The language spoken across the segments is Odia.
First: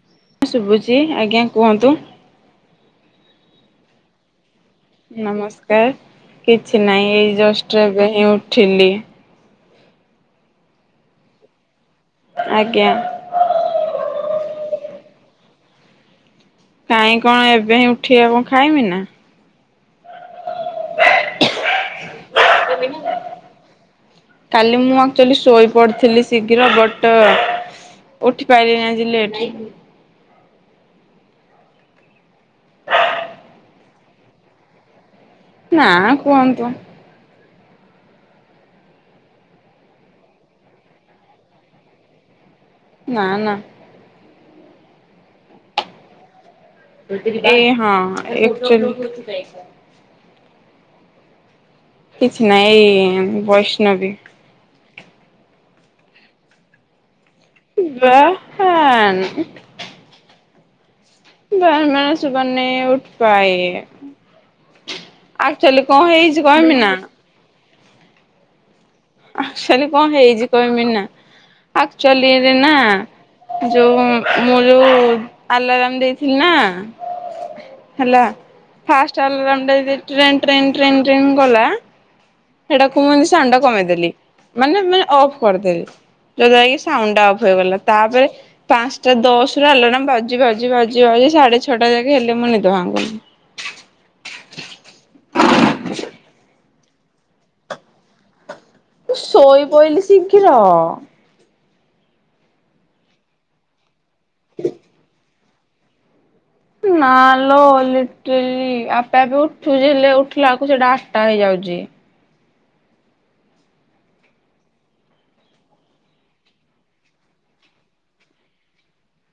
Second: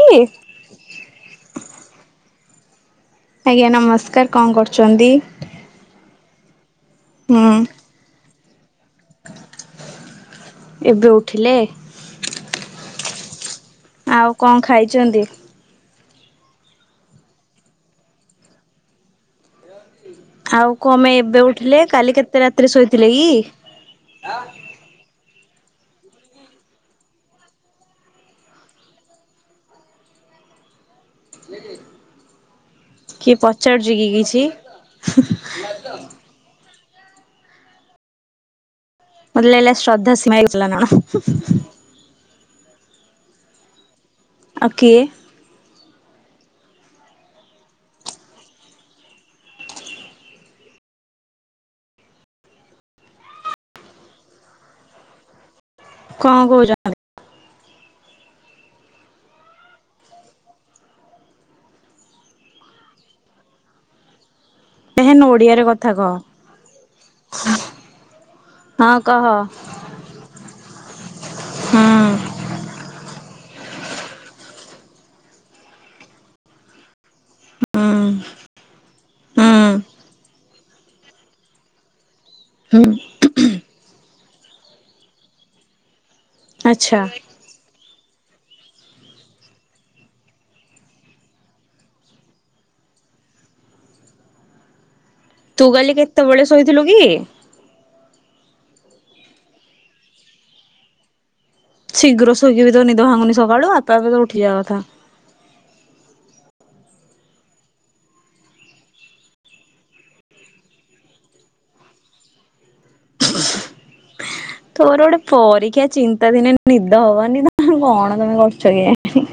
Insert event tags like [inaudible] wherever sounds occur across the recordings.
ଟି ଶୁଭୁଛିି ଆଜ୍ଞା କୁହନ୍ତୁ। ଆଜ୍ଞା ନମସ୍କାର, କଣ କରୁଛ? ନମସ୍କାର କିଛି ନାଇଁ ଏଇ ହୁଁ ଜଷ୍ଟରେ ଏବେ ହିଁ ଉଠିଲି। ଏବେ ଉଠିଲେ? ଆଜ୍ଞା। ଆଉ କଣ ଖାଇଛନ୍ତି? କାଇହିଁ କଣ ଏବେ ହିଁ ଉଠେଇଆ କଣ ଖାଇମି ନା। ଆଉ କଣ ପାଇଁ ଏବେ ଉଠିଲେ, କାଲି କେତେ ରାତିରେ ଶୋଇଥିଲେ କି? କାଲି ମୁଁ ଆକ୍ଚୁଆଲି ଶୋଇ ପଡ଼ିଥିଲି ଶୀଘ୍ର ବଟ୍ ଉଠି ପାଇିଲିନି ଆଜି ଲେଟ୍ ହେଇ କିଏ ପଚାରୁଛି କି କିଛି? ନାଁ କୁହନ୍ତୁ ମତେ ଲାଗିଲା ଶ୍ରଦ୍ଧା ସ୍ମାଇଲ କଲା ନା କଣ ନା ନା। ଆଉ କିଏ? ଏଇ ହଁ ଆକ୍ଚୁଆଲି କିଛି ନହିଁ ଏଇ ବୈଷ୍ଣବୀ କଣ କହୁଛନ୍ତି। ବା ହା ବାହାନା ଶୁଭା ନାହିଁ ଉଠ୍ ପାଏ। ଏହେନ ଓଡିଆରେ ଆକ୍ଚୁଆଲିରେ କଥା କହ। କଣ ହେଇଛି କହିମି ନା ହଁ କହ ଆକ୍ଚୁଆଲି କଣ ହେଇଛି କହିବି ନା ହୁଁ ଆକ୍ଚୁଆଲିରେ ନା ଯୋଉ ମୁଁ ଯୋଉ ଆଲାରମ ଦେଇଥିଲି ନା ହୁଁ ହେଲା ଫାଷ୍ଟ ହୁଁ ଆଲରମ୍ ଟା ଯେତେଲେ ଟ୍ରେନ୍ ଟ୍ରେନ୍ ଟ୍ରେନ୍ ଟ୍ରେନ କଲା। ହୁଁ ସେଟାକୁ ମୁଁ ଏମତି ସାଉଣ୍ଡ ଟା କମେଇଦେଲି ମାନେ ମାନେ ଅଫ୍ କରିଦେଲି। ଯୌଦ୍ୱାରା କି ଆଚ୍ଛା। ସାଉଣ୍ଡ୍ ଟା ଅଫ ହେଇଗଲା ତାପରେ ପାଞ୍ଚଟା ଦଶ ରୁ ଆଲାରମ ବାଜୁଛି ବାଜୁଛି ବାଜୁଛି ବାଜୁଛି ସାଢେ ଛଅଟା ଯାକ ହେଲେ ମୋ ନିଦ ଭାଙ୍ଗୁ ନିଜ। [inaudible] ତୁ କାଲି କେତେବେଳେ ଶୋଇଥିଲୁ କି? ସୋଇ ପଇଲି ଶୀଘ୍ର। ଶୀଘ୍ର ଶୋଇକି ବି ତ ନିଦ ଭାଙ୍ଗୁନି ସକାଳୁ, ଆପେ ଆପେ ତ ଉଠିଯିବା କଥା ନା ଲ ଲିଟଲି, ଆପେ ଆପେ ଉଠୁଛ ହେଲେ ଉଠିଲା ବେଳକୁ ସେଟା ଆଟା ହେଇଯାଉଛି। ଯି ତୋର ଗୋଟେ ପରୀକ୍ଷା ଚିନ୍ତା ବି ନାଇଁ ନିଦ ହବନି ତ କଣ ତମେ କରୁଛ କେଜାଣି?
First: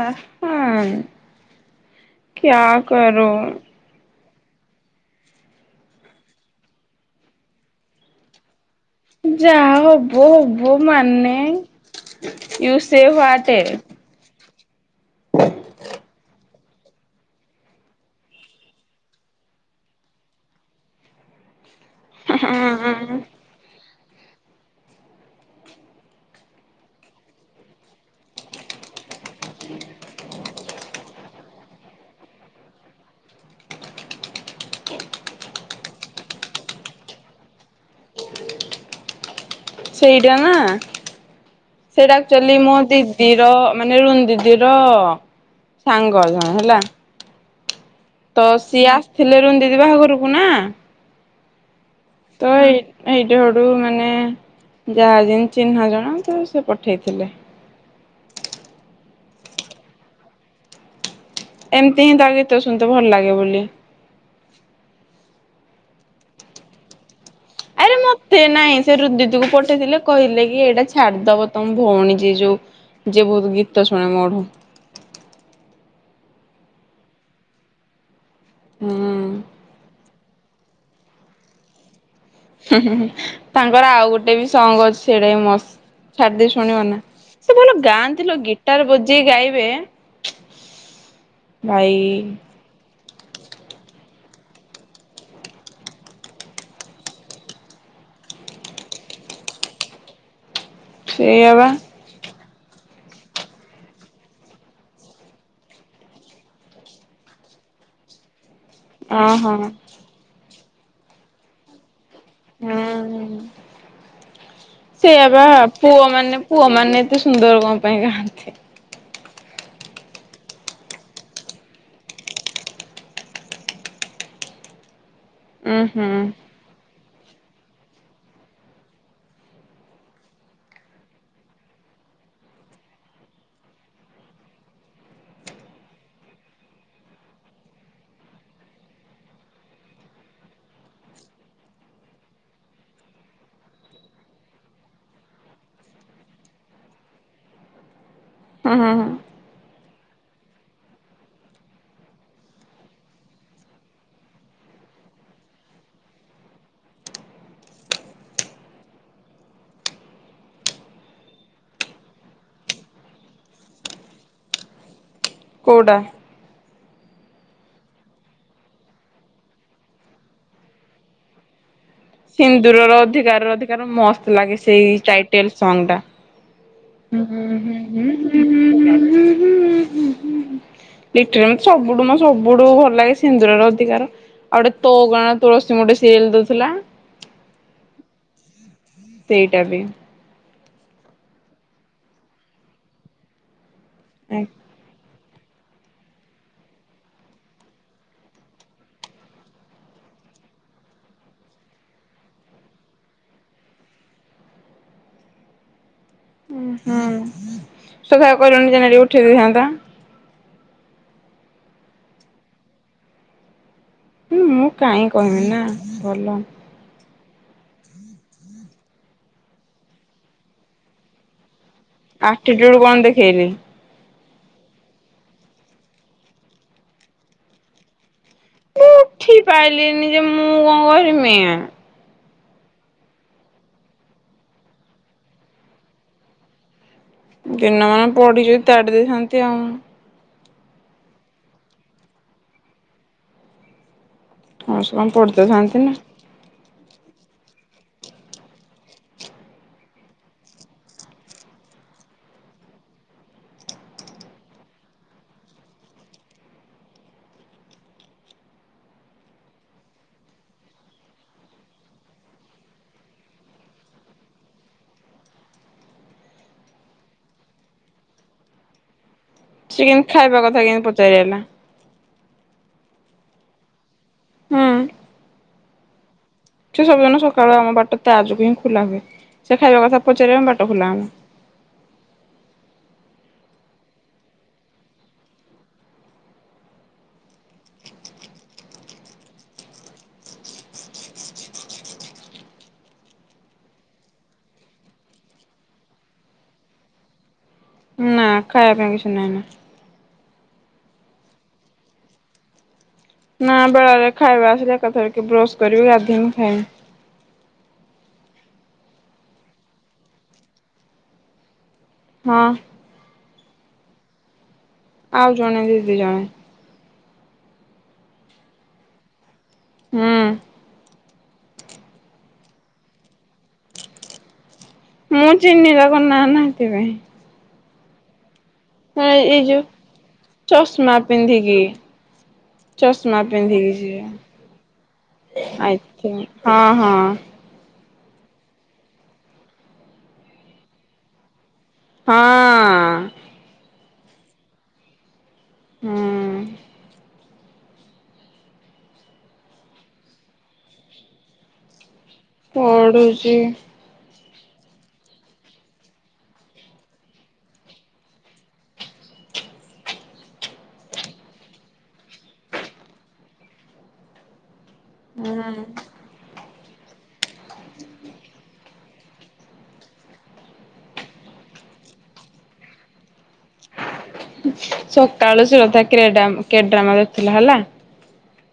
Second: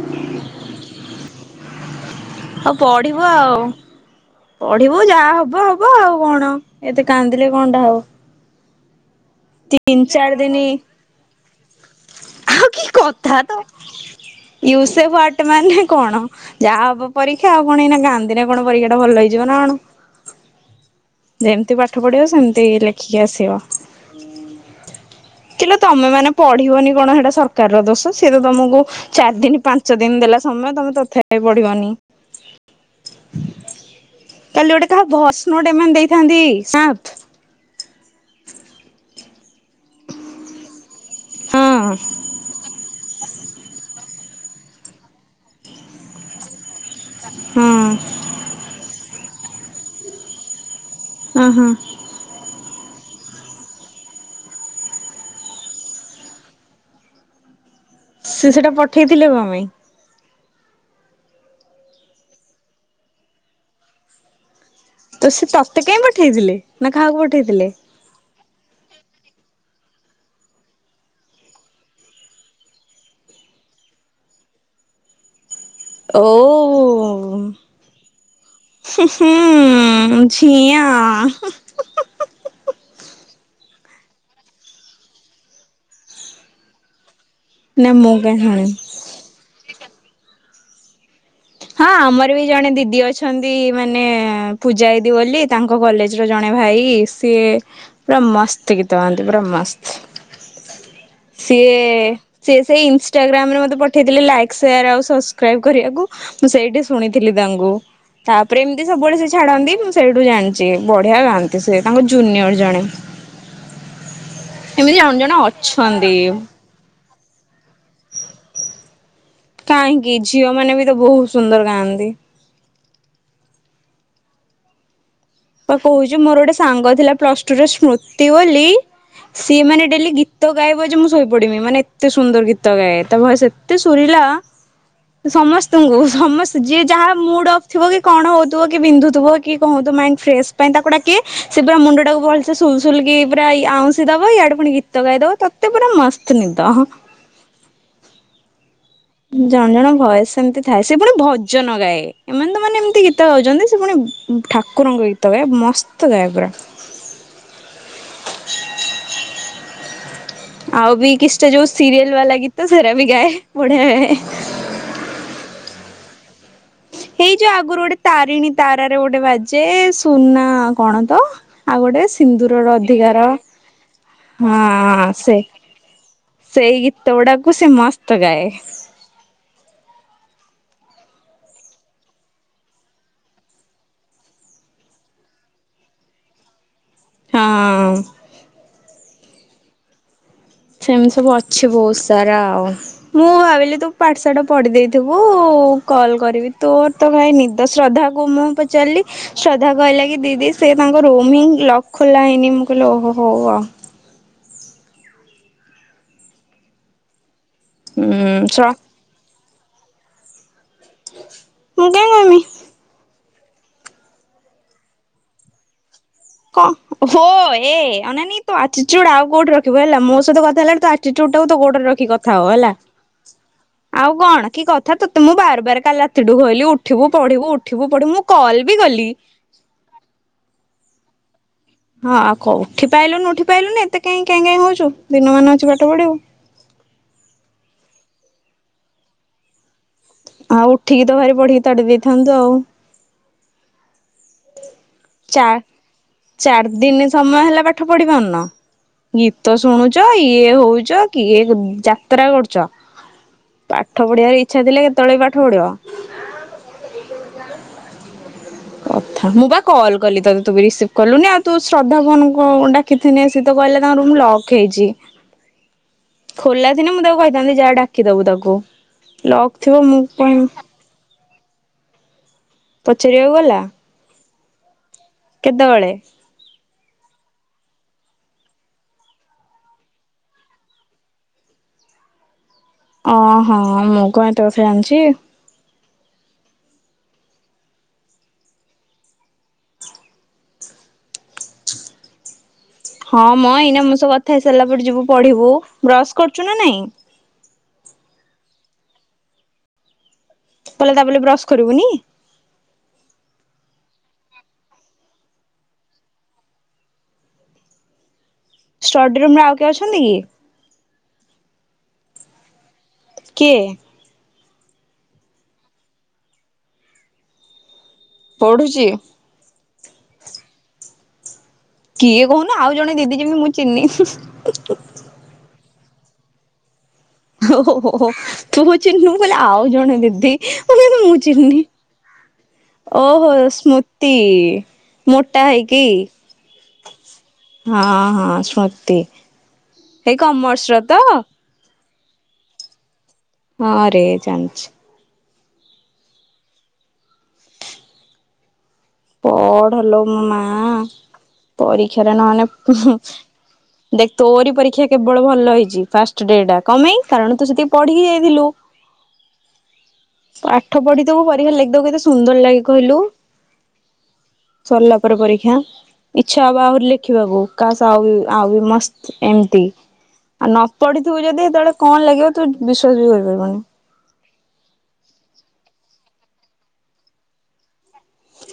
ଆ ଆ ଆ। ହଉ ପଢିବ ଆଉ। ପଢିବୁ ଯାହା ହବ ହବ ଆଉ, କଣ ଏତେ କାନ୍ଦିଲେ କଣ ଟା ହବ ଯାହା ତିନି ହବ ଚାରି ଦିନି ହବ ମାନେ ଆଉ ୟୁ ସେ ହ୍ଵାଟେ। ୟୁ ସେ ହ୍ୱାଟ୍ ମାନେ କଣ। ଯାହା ହବ ପରୀକ୍ଷା, ଆଉ କଣ ଏଇନା କାନ୍ଦିଲେ କଣ ପରୀକ୍ଷା ଟା ଭଲ ହେଇଯିବ ନା କଣ। ଯେମିତି ପାଠ ଠ ପଢ଼ିବ ସେମତି ଲେଖିକି ହୁଁ ଆସିବ କି ଲୋ ତମେ ମାନେ ପଢିବନି କଣ ହେଟା ସରକାର ର ଦୋଷ, ସିଏ ତ- ତମକୁ, ଚାରି ଦିନ ପାଞ୍ଚ ଦିନ ଦେଲା ସମୟ ତମେ ତଥା ପଢିବନି। [inaudible] କାଲି ଗୋଟେ କାହା ଭଏସ୍ ନୋଟ ଏମାନେ ଦେଇଥାନ୍ତି ସା [inaudible] ସେଇଟା ନା ହଁ ସେଇଟା ଆକ୍ଚୁଆଲି ମୋ ଦିଦି ର ମାନେ ରୁନ୍ ଦିଦି ର ସାଙ୍ଗ ଜଣେ ହେଲା। ହଁ ତ ସିଏ ଆସିଥିଲେ ରୁନି ଦିଦି ବାହାଘରକୁ ନା ହଁ ହଁ। ତ ଏଇ ଏଇଟ ହରୁ ମାନେ। ଯାହା ଜ ଚିହ୍ନା ଜଣା ତ ସେ ପଠେଇଥିଲେ। ସେ ସେଟା ପଠେଇଥିଲେ କଣ୍ ପାଇଁ? ଏମତି ହିଁ ତା ଗୀତ ଶୁଣି ତେ ଭଲ ଲାଗେ ବୋଲି। ତ ସେ ତତେ କାଇଁ ପଠେଇଥିଲେ ନା କାହାକୁ ପଠେଇ ଆରେ ମତେ ନାଇଁ ସେ ରୁନ୍ ଦିଦିକୁ ପଠେଇଥିଲେ କହିଲେ କି ଏଇଟା ଛାଡ଼ିଦବ ତମ ଭଉଣୀ ଯ ଯୋଉ ଯେ ବହୁତ ଗୀତ ଟ ଶୁଣେ ମଢ ଓ ହ ହୁଁ ହୁଁ ିଆ ତାଙ୍କର ଆଉ ଗୋଟେ ବି ସଙ୍ଗ ଅଛି ସେଇଟା ବି ମସ୍ତ। ଛାାରଦି ଶୁଣିବ ନା ସେ ଭଲ ନା ଗାଁ ମୁଁ ନ୍ତିଲୋ କାଇଁ ଶୁଣିନି। ଗିତାର ବଜେଇ ଗାଇବେ ହଁ ଭାଇ ଆମର ବି ଜଣେ ଦିଦି ଅଛ ଛନ୍ତି ମାନେ ପୂଜାଦି ବୋଲି ତାଙ୍କ କଲେଜ ର ଜଣେ ଭାଇ ସିଏ ମସ୍ତ ଗୀତ ହନ୍ତି ପା ମସ୍ତ ସେଇଆ ବା ସିଏ ସେ ସେଇ ଇନସଷ୍ଟାଗ୍ରାମ ରେ ମତେ ପଠେଇଥିଲେ ଲାଇକ୍ ସେୟାର ଆଉ ସବସ୍କ୍ରାଇବ କରିବାକୁ। ମୁଁ ସେଇଠି ଶୁଣିଥିଲି ତାଙ୍କୁ ତାପରେ ଏମିତି ସବୁବେଳେ ସେ ଅହ ହୁଁ। ଛାଡନ୍ତି ମୁଁ ସେଇଠୁ ଜାଣିଛିି। ବଢିଆ ଗାଁନ୍ତି ସେ ତାଙ୍କ ଜୁନିୟର ହୁଁ ଜଣେ। ଏମିତି ଜଣେ ସେଇଆ ଜଣେ ବା ପୁଅ ଅଛନ୍ତି ମାନେ ପୁଅ ମାନେ କେତେ ସୁନ୍ଦର କଣ ପାଇଁ ଗାଆନ୍ତି। କାହିଁକି ଝିଅ ମାନେ ବି ତ ବହୁତ ସୁନ୍ଦର ଗାଆନ୍ତି। ବା ଉୁଁ ହୁଁ କହୁଚୁ ମୋର ଗୋଟେ ସାଙ୍ଗ ଥିଲା ପ୍ଲସ ଟୁରେ ସ୍ମୃତି ବୋଲି ସିଏ ମାନେ ଡେଲି ଗୀତ ଗାବ ଯେ ମୁଁ ଶୋଇ ପଡିବମି ମାନେ ଏତେ ସୁନ୍ଦର ଗୀତ ଗାଏ ତା ଭୟସ ଏତେ ଶୁରିଲା [inaudible] ସମସ୍ତଙ୍କୁ ସମସ୍ତେ ଯିଏ ଯାହା ମୁଡ ଅଫ୍ ଥିବ କି କଣ ହଉଥିବ କି ବିନ୍ଧୁଥିବ କି କଣ ହଉଥିବ ମାଇ ଫ୍ରେଶସ ପାଇଁ ତାକୁ ଡାକେ ସେ ପୁରା ମୁଣ୍ଡ ଟାକୁ ଭଲସେ ସୁଲସୁଲ କିି ପୁରା ଆଉଶ ଦବ ଇଆଡେ ପୁଣି ଗୀତ ଗାଇ ତାକତେ ପୁରା ମସ୍ତ ନିଦ। ହଁ ହ ହ। ଭୟ ସେମତି ଥାଏ ସେ ପୁଣି ଭଜନ ଗାଏ ଏମାନେ ତ ମାନେ ଏମିତି ଗୀତ ଗାଉଛନ୍ତି ସେ ପୁଣି ଠାକୁରଙ୍କ ଶୋଇତ ମସ୍ତ ଗାଏ ପୁରା। [inaudible] [inaudible] ଆଉ ବି କିଛି ଟା ଯୋଉ ସିରିୟଲ ବାଲା ଗୀତ ସେରା ବି ଗାଏ। ପଡ଼େଆ କଉଟା। ଏଇ ଯୋଉ ଆଗରୁ ଗୋଟେ ତାରିଣୀ ତାରାରେ ଗୋଟେ ବାଜେ ସୁନା କଣ ତ ଆଉ ଗୋଟେ ସିନ୍ଦୁରର ଅଧିକାର ଅଧିକାର ମସ୍ତ ଲାଗେ ସେଇ ହଁ ସେ ଟାଇଟେଲ ସଙ୍ଗ ଟା। ସେଇ ଗୀତ ଗୁଡାକୁ ସେ ମସ୍ତ ଗାଏ। ଲିଟରେ ମତେ ସବୁଠୁ ମୋ ସବୁଠୁ ଭଲ ଲାଗେ ସିନ୍ଦୁରର ଅଧିକାର। ଆଉଟେ ତୋ କଣ ତୁଳସୀ ମୋଟେ ସିରିଏଲ ଦଉଥିଲା। ହଁ। ସେଇଟା ବି ସେମିତି ସବୁ ଅଛି ବହୁତ ସାରା ଆଉ ମୁଁ ଭାବିଲି ତୁ ପାଠଶାଠ ହଁ। ପଢି ଦେଇେଇଥିବୁ। ଗୁ କଲ କରିବି ତୋର ତ କାଇଁ ନିଦ ଶ୍ରଦ୍ଧା କ ମୁଁ ପଚାରିଲି ଶ୍ରଦ୍ଧା କହିଲ କି ଦିଦି ସେ ତାଙ୍କ ରୁମ୍ ହିଁ ଲକ୍ ଖୋଲା ହେଇନି ମୁଁ କହିଲି ଓହୋ ହୋଉ। ଉ ହୁଁ ସଖା ହୁଁ କରୁନି ଶ୍ର ଯେନ ଉଠେଇ ଦେଇଥାନ୍ତା। ମୁ କାଇଁ କହିବି। ହଁ ମୁଁ କାହିଁ କହିବି ନା ଭଲ। କଣ ହୋ ଏ ନ ତୁ ଆଚୁଡ ଆଉ କୋଉଠି ରଖିବ ହେଲା ମୋ ସହିତ କଥା ହେଲା ତୋ ଅଟିତୁଡ ଟାକୁ ଗୋଡରେ ରଖି କଥା ହବ ହେଲା ଆଟିଟ୍ୟୁଡ କଣ ଦେଖେଇଲି ଆଉ କଣ କି କଥା ତୋତେ ମୁଁ ବାର ବାର କାଲି ରାତିଠୁ କହିଲି ଉଠିବୁ ପଢିବୁ ଉଠିବୁ ପଢିବୁ ମୁଁ କଲ୍ ବି ମୁଁ କଲି। ଉଠିପାଇଲିିନି ଯେ ମୁଁ କଣ କରିମି। ହଁ ଆଉ କ ଉଠି ପାଇଲୁନି ଉଠି ପାଇଲୁନି ଏତେ କାଇଁ କେଁ କେଁ ହଉୁଛୁ। ଦିନ ମାନ ଅଛି ପାଠ ପଢିବୁ। ଦିନମାନ ପଢିଛି ତାଡ଼ି ଦେଇଥାନ୍ତି ଆଉ। ଆଉ ଉଠିକି ତ ଭାରି ପଢିକି ତାଡି ଦେଇଥାନ୍ତୁ ଆଉ। କମ ସେ କମ ପଢିତ ଥାନ୍ତି ନା। ଦିନେ ସମୟ ହେଲା ପାଠ ପଢି ପାରୁନ। ଗୀତ ଶୁଣୁଛ ଇଏ ହଉଛ କିଏ ଯାତ୍ରା କରୁଛ। ପାଠ ପଢିବାର ଇଛା ଥିଲେ କେତବଳେ ବି ପାଠ ପଢିବ। ହଁ ମୁଁ ବା କଲ୍ କଲି ତତେ ତୁ ବି ରିସିଭ୍ କଲୁନି ଆଉ ତୁ ଶ୍ରଦ୍ଧା ଫୋନ୍ କୁ ଡାକିଥିନେ ସେ ତ କହିଲା ତାଙ୍କ ରୁମ ଲକ୍ ହେଇଛି। ଖୋଲା ଥିନେ ମୁଁ ତାକୁ କହିଥାନ୍ତି ଯା ଡାକି ଦବୁ ତାକୁ। ଲକ୍ ଥିବ ସେ ମୁଁ କେମିତି ଖାଇବା କାଇଁ କଥା କେମିତି ପଚାରି ହେଲା ପଚାରିବାକୁ ଗଲା? ହୁଁ। କେତବଳେ? ସେ ସବୁ ଦିନ ସକାଳୁଆ ଆମ ବାଟ ତା ଯୋଗୁ ହିଁ ଖୋଲା ହୁଏ। ସେ ଖାଇବା କଥା ପଚାରିବ‌ ଆମ ବାଟ ଖୋଲା ହମ। ଓ ହୋ ମୁଁ କଁ ଏତେ କଥା ଜାଣିଛି। ହଁ ମ ଏଇନା ମୋ ସହ କଥା ହେଇ ସାରିଲା ପରେ ଯିବୁ ପଢିବୁ ବ୍ରସ୍ କରୁଛୁ ନା ନାଇଁ? ନାଁ ଖାଇବା ପାଇଁ କିଛି ନେଇନି। ତାହେଲେ ତା ବୋଲି ବ୍ରସ୍ କରିବୁନି? ନାଁ ବେଳାବେଳି ଖାଇବା ଆସିଲେ ଏକା ଥରକେ ବ୍ରସ୍ କରିବି ଗାଧେଇମି ଖାଇମି। ଷ୍ଟଡି ରୁମ୍ ରେ ଆଉ କିଏ ଅଛନ୍ତି କି? ହଁ। କିଏ? ଆଉ ଜଣେ ଦିଦି ଜଣେ। ପଢୁଛି? ହୁଁ। କିଏ କହୁନୁ ଆଉ ଜଣେ ଦିଦି ଯେମିତି ମୁଁ ଚିହ୍ନିଚି ଉ ଉ। ମୁଁ ଚିହ୍ନିିବା କଣ ନାଁ ନାହିଁ ସେଥିପାଇଁ। ହୋ ହୋ ହୋ ହୋ ତୁ ଚିହ୍ନିନୁ ହଁ ମୁଁ ଭାବିଲି ଏଇ ଯୋଉ ଆଉ ଜଣେ ଦିଦି ମୁଁ ସେଇଆ ଚଷମା କହିଲି ମୁଁ ଚିହ୍ନିନି। ପିନ୍ଧିକି ଓ ଚଷମା ହୋ ପିନ୍ଧିକି ଯିଏ। ସ୍ମୁତି ମୋଟା ହେଇ ଆଇ କି? ଥିଙ୍କ୍ ହଁ ହଁ। ହଁ ହଁ ସ୍ମୃତି ଏଇ କମର୍ସର ତ? ହଁ। ହଁ ରେ ଜାଣିଛି। ହୁଁ। ପଢ ଲୋ ମୋ ମା ପରି କ୍ଷା ରେ ନ ହେଲେ ଉ ପଢୁଛି ହୁଁ ଦେ ତୋରି ପରୀକ୍ଷା କେବଳ ଭଲ ହେଇଛି ଫାଷ୍ଟ୍ ଡେ ଟା କଁ ପାଇଁ କାରଣ ତୁ ସେତିକି ପଢିକି ଯାଇଥିଲୁ। ପାଠ ପଢିଥିବୁ ପରୀକ୍ଷାରେ ଲେଖି ଦବୁ କେତେ ସୁନ୍ଦର ଲାଗେ କହିଲୁ। ସରିଲା ପରେ ପରୀକ୍ଷା ହୁଁ। ଇଚ୍ଛା ହବ ଆହୁରି ଲେଖିବାକୁ କାସ୍ ଆଉ ଆଉ ମସ୍ତ ଏମତି। ଆଉ ନ ପଢିଥିବୁ ଯଦି ସେତେବଳେ କଣ ଲେଖିବ ତୁ ବିଶ୍ଵାସ ବି କରିପାରିବୁନି। ସକାଳୁ ଶ୍ରଦ୍ଧା କ୍ରେଡାମ୍ କେଡ୍ରାମ୍ ମାରୁଥିଲା ହେଲା।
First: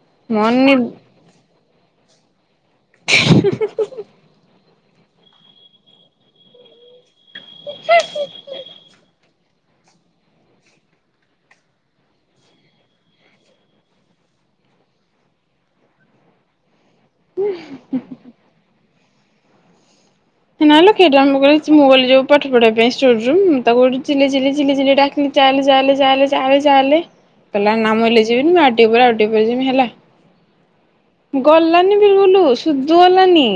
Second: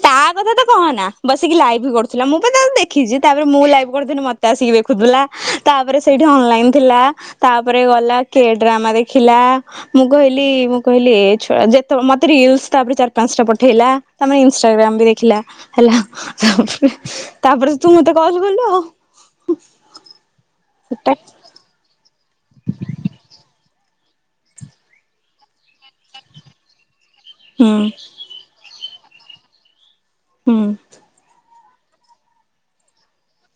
ତା ମୋ କଥା ତ ନି କହନା ବସିକି ଲାଇଭ୍ କରୁଥିଲା ମୁଁ ମୁଁ ତାକୁ ଦେଖିଛି ତାପରେ ମୁଁ ଲାଇଭ୍ କରୁଥିଲି ମତେ ଆସିକି ଦେଖୁଥିଲା ତାପରେ ସେଇଠି ହଁ ଅନଲାଇନ୍ ଥିଲା ତା ପରେ ଗଲା କେ ଡ୍ରାମା ଦେଖିଲା ମୁଁ କହିଲି ମୁଁ କହିଲି ଏ ଛୁଆ ଯେତବ ମତେ ରିଲସ୍ ତାପରେ ଚାରି ପାଞ୍ଚ ଟା ପଠେଇଲା ତାପରେ ଇନ୍ ଇନଷ୍ଟା ଗ୍ରାମ୍ ବି ଦେଖିଲା ହେଲା ତାପରେ ତୁ ମତେ କଲ୍ କଲୁ ଆଉ। ହୁଁ। ସେ ନହେଲେ କିଏ ଡ୍ରାମା କରୁଛି ମୁଁ କହିଲି ଯୋଉ ପାଠ ପଢେଇିବା ପାଇଁ ରୁମ୍ ତାକୁଠିଲ ଚିିଲିଲ ଡା ଚା ଚା ଚାଲେ ହୁଁ କହିଲା ନାମ ହେଲେ ଯିବିନି, ମୁ ଆ ଆ ଯିବମି ହେଲା। ହୁଁ! ଗଲାନି ବିଲଖୁଲ ସୁଧୁ ଗଲାନି।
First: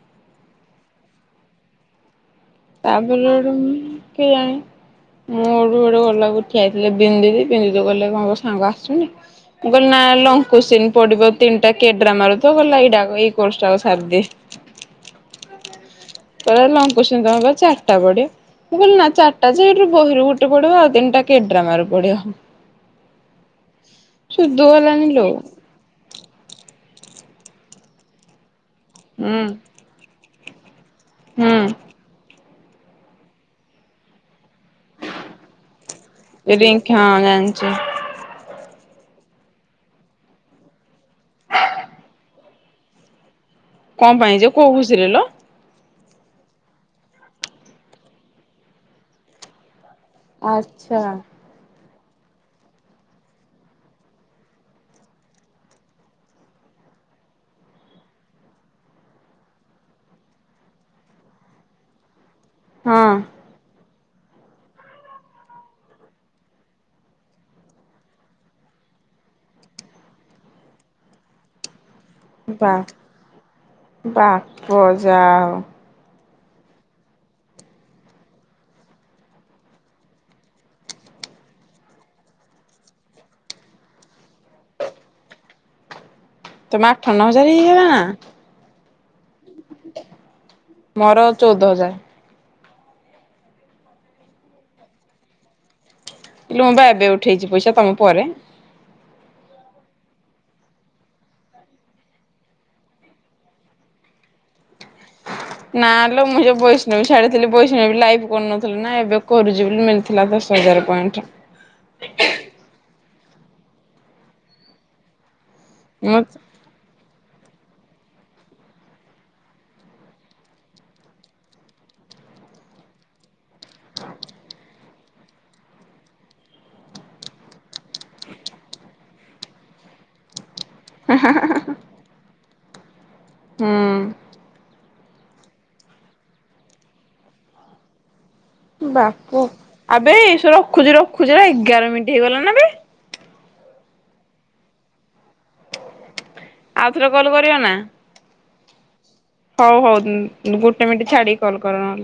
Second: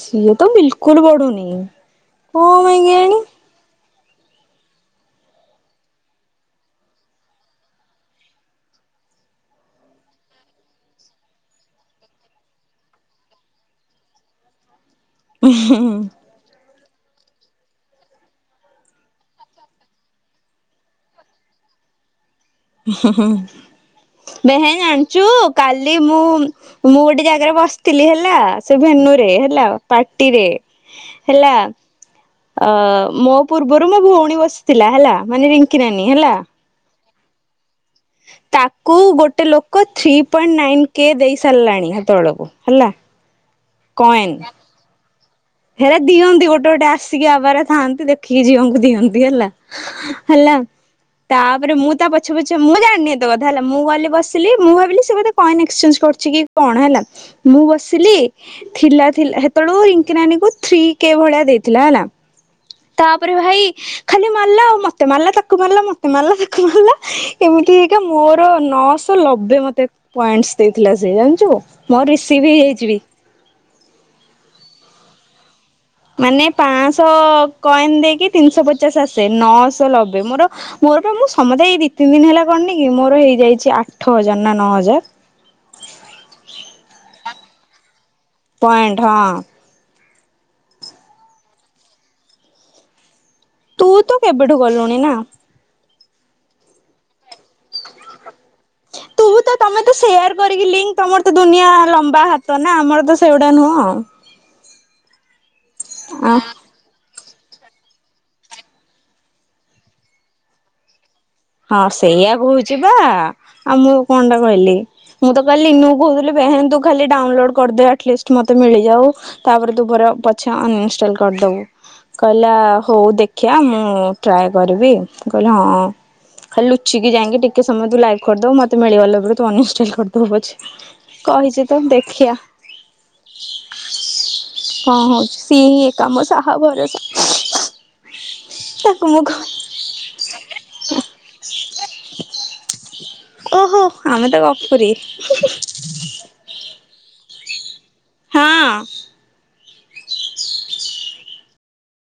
ସିଏ ତ ବିଲକୁଲ ବଢୁନି। କଣ ପାଇଁ କେଜାଣି? ତାପଲଡ କେଜାଣି? ମୁଁ ଆଡୁ ବଡେ ଗଲାକୁ ଉଠିଆଇଥିଲେ ବିନ୍ଦୁି, ବିନ୍ଦୁ ଗଲେ କଣ ସାଙ୍ଗ ଆସୁନି, ମୁଁ କହିଲି, ନା ଲଙ୍କୁସିନ ପଡିବ ତିନିଟା କେଡ୍ରାମାରା ରୁ, ତ ଗଲା ଏଇଟା ଏଇ କଟାକୁ ସାରଦି [inaudible] [unintelligible] [unintelligible] ଚାରିଟା ପଡିବ କହିଲ ନା ଚାରିଟା ଯେଠୁ ବହିରୁ ଗୋଟେ ପଡିବ, ଆଉ ତିନିଟା କେଡ୍ରାମାର ପଡିବ। ହଁ ହୁଁ ଶୁଦ୍ଧୁ ବେହେ ଗଲାନି ଜାଣିଛୁ! ଲୋ କାଲି ମୁଁ ମୁଁ ଗୋଟେ ଜାଗାରେ ବସିଥିଲି ହେଲା, ସେ ଭେନୁ ରେ ହୁଁ ହେଲା ପାର୍ଟିରେ ହେଲା, ହୁଁ ଅ-ମୋ ପୂର୍ବରୁ ମୋ ଭଉଣୀ ବସି ଥିଲା ହେଲା, ମାନେ ରିଙ୍କି ନାନୀ ହେଲା ରିଙ୍କି ହଁ ଜାଣିଛି। ତାକୁ ଗୋଟେ ଲୋକ ଥ୍ରୀ ପଏଣ୍ଟ ନାଇନ କେ ଦେଇ ସାରିଲାଣି ସେତବେଳକୁ ହେଲା। କଣ ପାଇଁ ଯେ, କୋଉ ଖୁସିରେ ଲୋ। ହେଲେ ଦିଅନ୍ତି ଗୋଟେ ଗୋଟେ ଆସିକି ଆବରେ ଥାଆନ୍ତି, ଦେଖିକି ଝିଅଙ୍କୁ ଦିଅନ୍ତି, ହେଲା। ହେଲା, ଆଚ୍ଛା ତାପରେ ମୁଁ ତା ଓଛେ ପଛେ ମୁଁ ଜାଣିନି ଏତେ କଥା ମୁଁ କହିଲି ବସିଲି ମୁଁ ଭାବିଲି ସେ ବୋଧେ କଏନ୍ ଏକ୍ସଚେଞ୍ଜ କରୁଛି, କି କଣ ହେଲା? ମୁଁ ବସିଲି ଥିଲା ଥିଲା ହେତେବେଳୁ ନାନୀ କୁଥ୍ରୀ କେ ଭଳିଆ ଦେଇଥିଲା, ହେଲା ହଁ ତାପରେ ଭାଇ ଖାଲି ମାରିଲା ଆଉ, ମତେ ମାରିଲା, ତାକୁ ମାରିଲା, ମତେ ମାରିଲା, ତାକୁ ମାରିଲା, ଏମିତି ହେଇ ମୋର ନ ଲବେ ମତେ ପଏଣ୍ଟସ୍ ଦେଇଥିଲା ସେ, ଜାଣିଛୁ ରିସିଭ ବା ହେଇଯାଇଛି, ବି। ବାପ ଯା ହଉ। ମାନେ ପାଞ୍ଚଶହ କଏନ ଦେଇକି ତିନିଶହ ପଚାଶ ଆସେ, ନଅଶହ ଲବେ ମୋର, ମୋର ମୁଁ ସମସ୍ତେ ଏଇ ଦି ତିନି ଦିନ ହେଲା କରିନିକି ମୋର ହେଇଯାଇଛି, ଆଠ ହଜାର ନା ନଅ ହଜାର। ତମେ ଆଠ, ନଅ ହଜାର ହେଇ ଇଆ ନା ପଏଁଟ ହଁ। ମୋର ଚଉଦ ହଜାର। ତୁ ତ କେବେଠୁ କଲୁଣି ନା? ଲୁ ମୁଁ ବା ଏବେ ଉଠେଇଛି ପଇସା ତମ ପରେ। ତୁ ତ ତମେ ତ ସେୟାର କରିକି ଲିଙ୍କ, ତମର ତ ଦୁନିଆ ଲମ୍ବା ହାତ ନା, ଆମର ତ ସେଗୁଡା ନୁହଁ। ନା ଲୋ ମୁଁ ଏ ପଇସା ବୈଷ୍ଣବି। ଛାଡିଥିଲି ପଇସା ଲାଇକ୍ କରୁନଥିଲେ ନା, ଏବେ କରୁଛି ବୋଲି, ମିଳିଥିଲା ଦଶ ହଜାର ପଏଣ୍ଟ। ହଁ ସେଇଆ କହୁଛି, ବା ଆଉ ମୁଁ କଣ ଟା କହିଲି, ମୁଁ ତ କାଲି ଲିନୁ କୁ ମୁଁ କହୁଥିଲି ବାହା ହୁଅନ୍ତୁ ଖାଲି ଡାଉନଲୋଡ କରିଦେ ଆଟଲିଷ୍ଟ ମତେ ମିଳିଯାଉ, ତାପରେ ଦୁପରେ ପଛେ ଅନଇନଷ୍ଟଲ କରିଦବୁ। କହିଲା ହଉ ଦେଖିବା, ମୁଁ ଟ୍ରାଏ କରିବି କହିଲି ହଁ। ଖାଲି ଲୁଚିକି ଯାଇକି ଟିକେ, ସମୟ ତୁ ଲାଇଭ କରିଦବ ମତେ ମିଳିଗଗଲା ପରେ ତୁ ଅନଇଷ୍ଟଲ କରିଦବୁ ପଛେ। କହିଛି ତ ଦେଖିଆ। ହୁଁ! ହଁ ହଉଛି ସିଏ ହିଁ ଏକା ଆମ ସାହା ଭରସା। ତାକୁ ମୁଁ କଣ ବାପୁ ଆବେ ଏୁ ରଖୁଛି ରଖୁଛି ନା ଏଗାର ମିନିଟ ହେଇଗଲା ନା ଏବେ। ଓହୋ ଆମେ ତ ଗପୁରୀ। ଆଉଥରେ କଲ କରିବୁ ନା। ହଁ। ହଉ ହଉ ଗୋଟେ ମିନିଟ୍ ଛାଡିକି କଲ୍ କର ନହଲେ।